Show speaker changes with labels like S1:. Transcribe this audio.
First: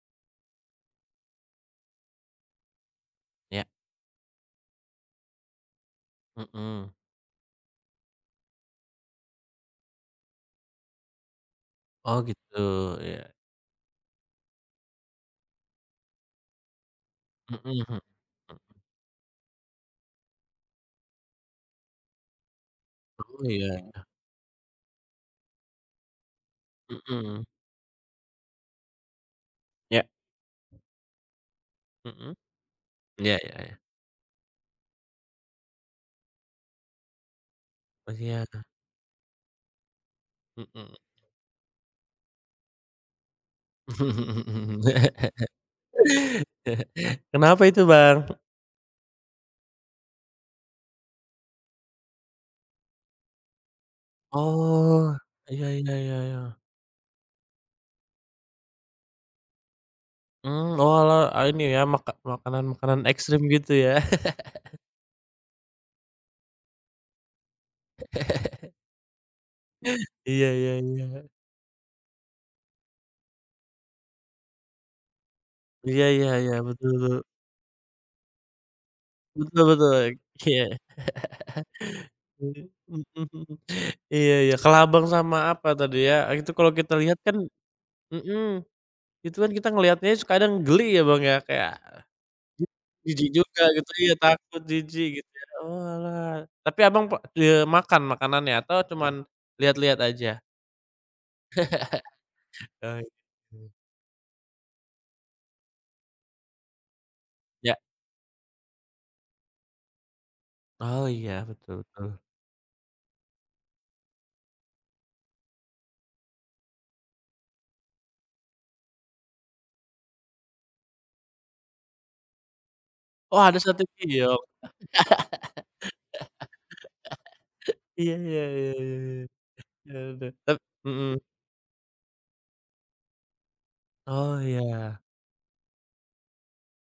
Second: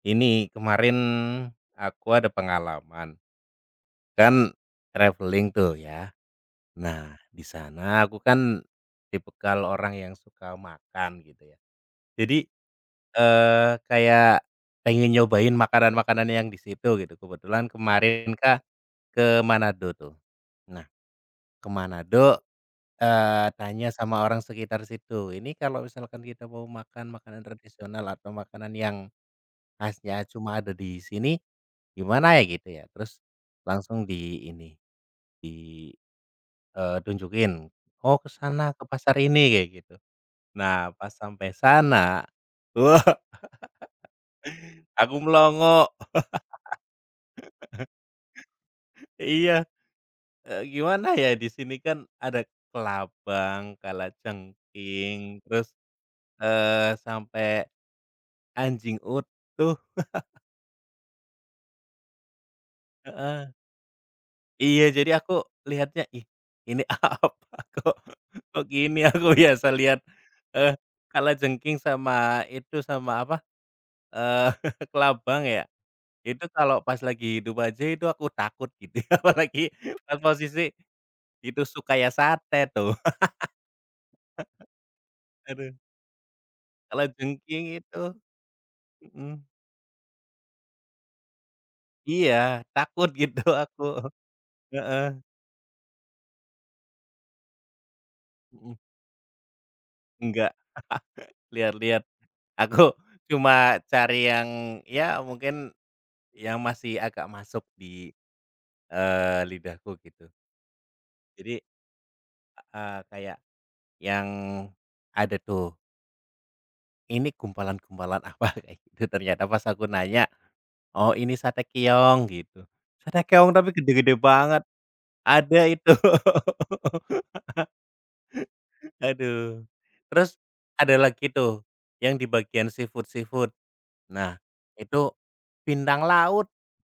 S1: Ini kemarin, aku ada pengalaman,
S2: Ya.
S1: kan traveling tuh, ya.
S2: Mhm.
S1: Nah, di sana aku kan tipikal orang yang suka makan, gitu ya.
S2: Oh,
S1: Jadi,
S2: gitu, iya.
S1: eee, kayak pengen nyobain makanan-makanan yang di situ, gitu.
S2: Mhm
S1: Kebetulan
S2: mmm.
S1: kemarin kan ke Manado tuh. Nah, ke Manado,
S2: Oh,
S1: eee, tanya
S2: iya.
S1: sama orang sekitar situ, "Ini kalau misalkan kita mau makan makanan
S2: Mhm.
S1: tradisional atau makanan yang
S2: Ya.
S1: khasnya cuma ada di sini
S2: Mhm.
S1: gimana ya?", gitu ya, terus
S2: Iya iya iya.
S1: langsung di ini, di, eee, tunjukin,
S2: Oh,
S1: "Oh, ke
S2: iya.
S1: sana, ke pasar ini", kayak gitu. Nah,
S2: Mhm.
S1: pas sampai sana, wah, aku melongo.
S2: Kenapa itu, Bang?
S1: Iya. Eee, gimana ya, di sini kan ada kelabang,
S2: Oh,
S1: kalajengking,
S2: iya
S1: terus,
S2: iya iya iya.
S1: eee, sampai anjing utuh.
S2: Hmm, oalah, a ini ya maka makanan makanan ekstrem,
S1: Heeh.
S2: gitu, ya?
S1: Iya, jadi aku lihatnya, ih, ini, apa, kok kok gini aku biasa lihat,
S2: Iya iya
S1: eee,
S2: iya.
S1: kalajengking sama itu, sama, apa, eee, kelabang ya,
S2: Iya iya
S1: itu
S2: iya
S1: kalau pas
S2: betul.
S1: lagi hidup aja itu aku takut gitu,
S2: Betul
S1: apalagi
S2: betul.
S1: pas
S2: Oke.
S1: posisi itu suka ya, sate tuh.
S2: Mhm mhm. Iya iya, kelabang sama apa
S1: Aduh.
S2: tadi, ya, itu kalau kita lihat kan,
S1: Kalajengking itu.
S2: mhm, itu
S1: Mhm.
S2: kan kita ngelihatnya aja s kadang geli ya, Bang, ya, kayak
S1: Iya, takut
S2: jijik
S1: gitu,
S2: juga
S1: aku.
S2: gitu, iya, takut,
S1: Heeh.
S2: jijik, gitu, ya. Oalah. Tapi Abang p d eee makan makanannya
S1: Hmm.
S2: atau cuman lihat-lihat aja?
S1: Enggak. Lihat-lihat, aku
S2: Oh, gitu.
S1: cuma cari yang, ya mungkin yang masih agak masuk
S2: Ya.
S1: di, eee, lidahku, gitu.
S2: Oh, iya,
S1: Jadi
S2: betul betul.
S1: heeh, kayak yang ada tuh. Ini gumpalan-gumpalan, apa, kayak gitu, ternyata pas aku nanya, "Oh, ini sate keong", gitu, sate
S2: Oh,
S1: keong
S2: ada
S1: tapi
S2: 1
S1: gede-gede
S2: video.
S1: banget. Ada itu.
S2: Iya iya iya iya iya.
S1: Haduh.
S2: Yaudah,
S1: Terus
S2: tap
S1: ada
S2: mhm.
S1: lagi tuh yang di bagian seafood-seafood. Nah,
S2: Oh, iya.
S1: itu pindang laut.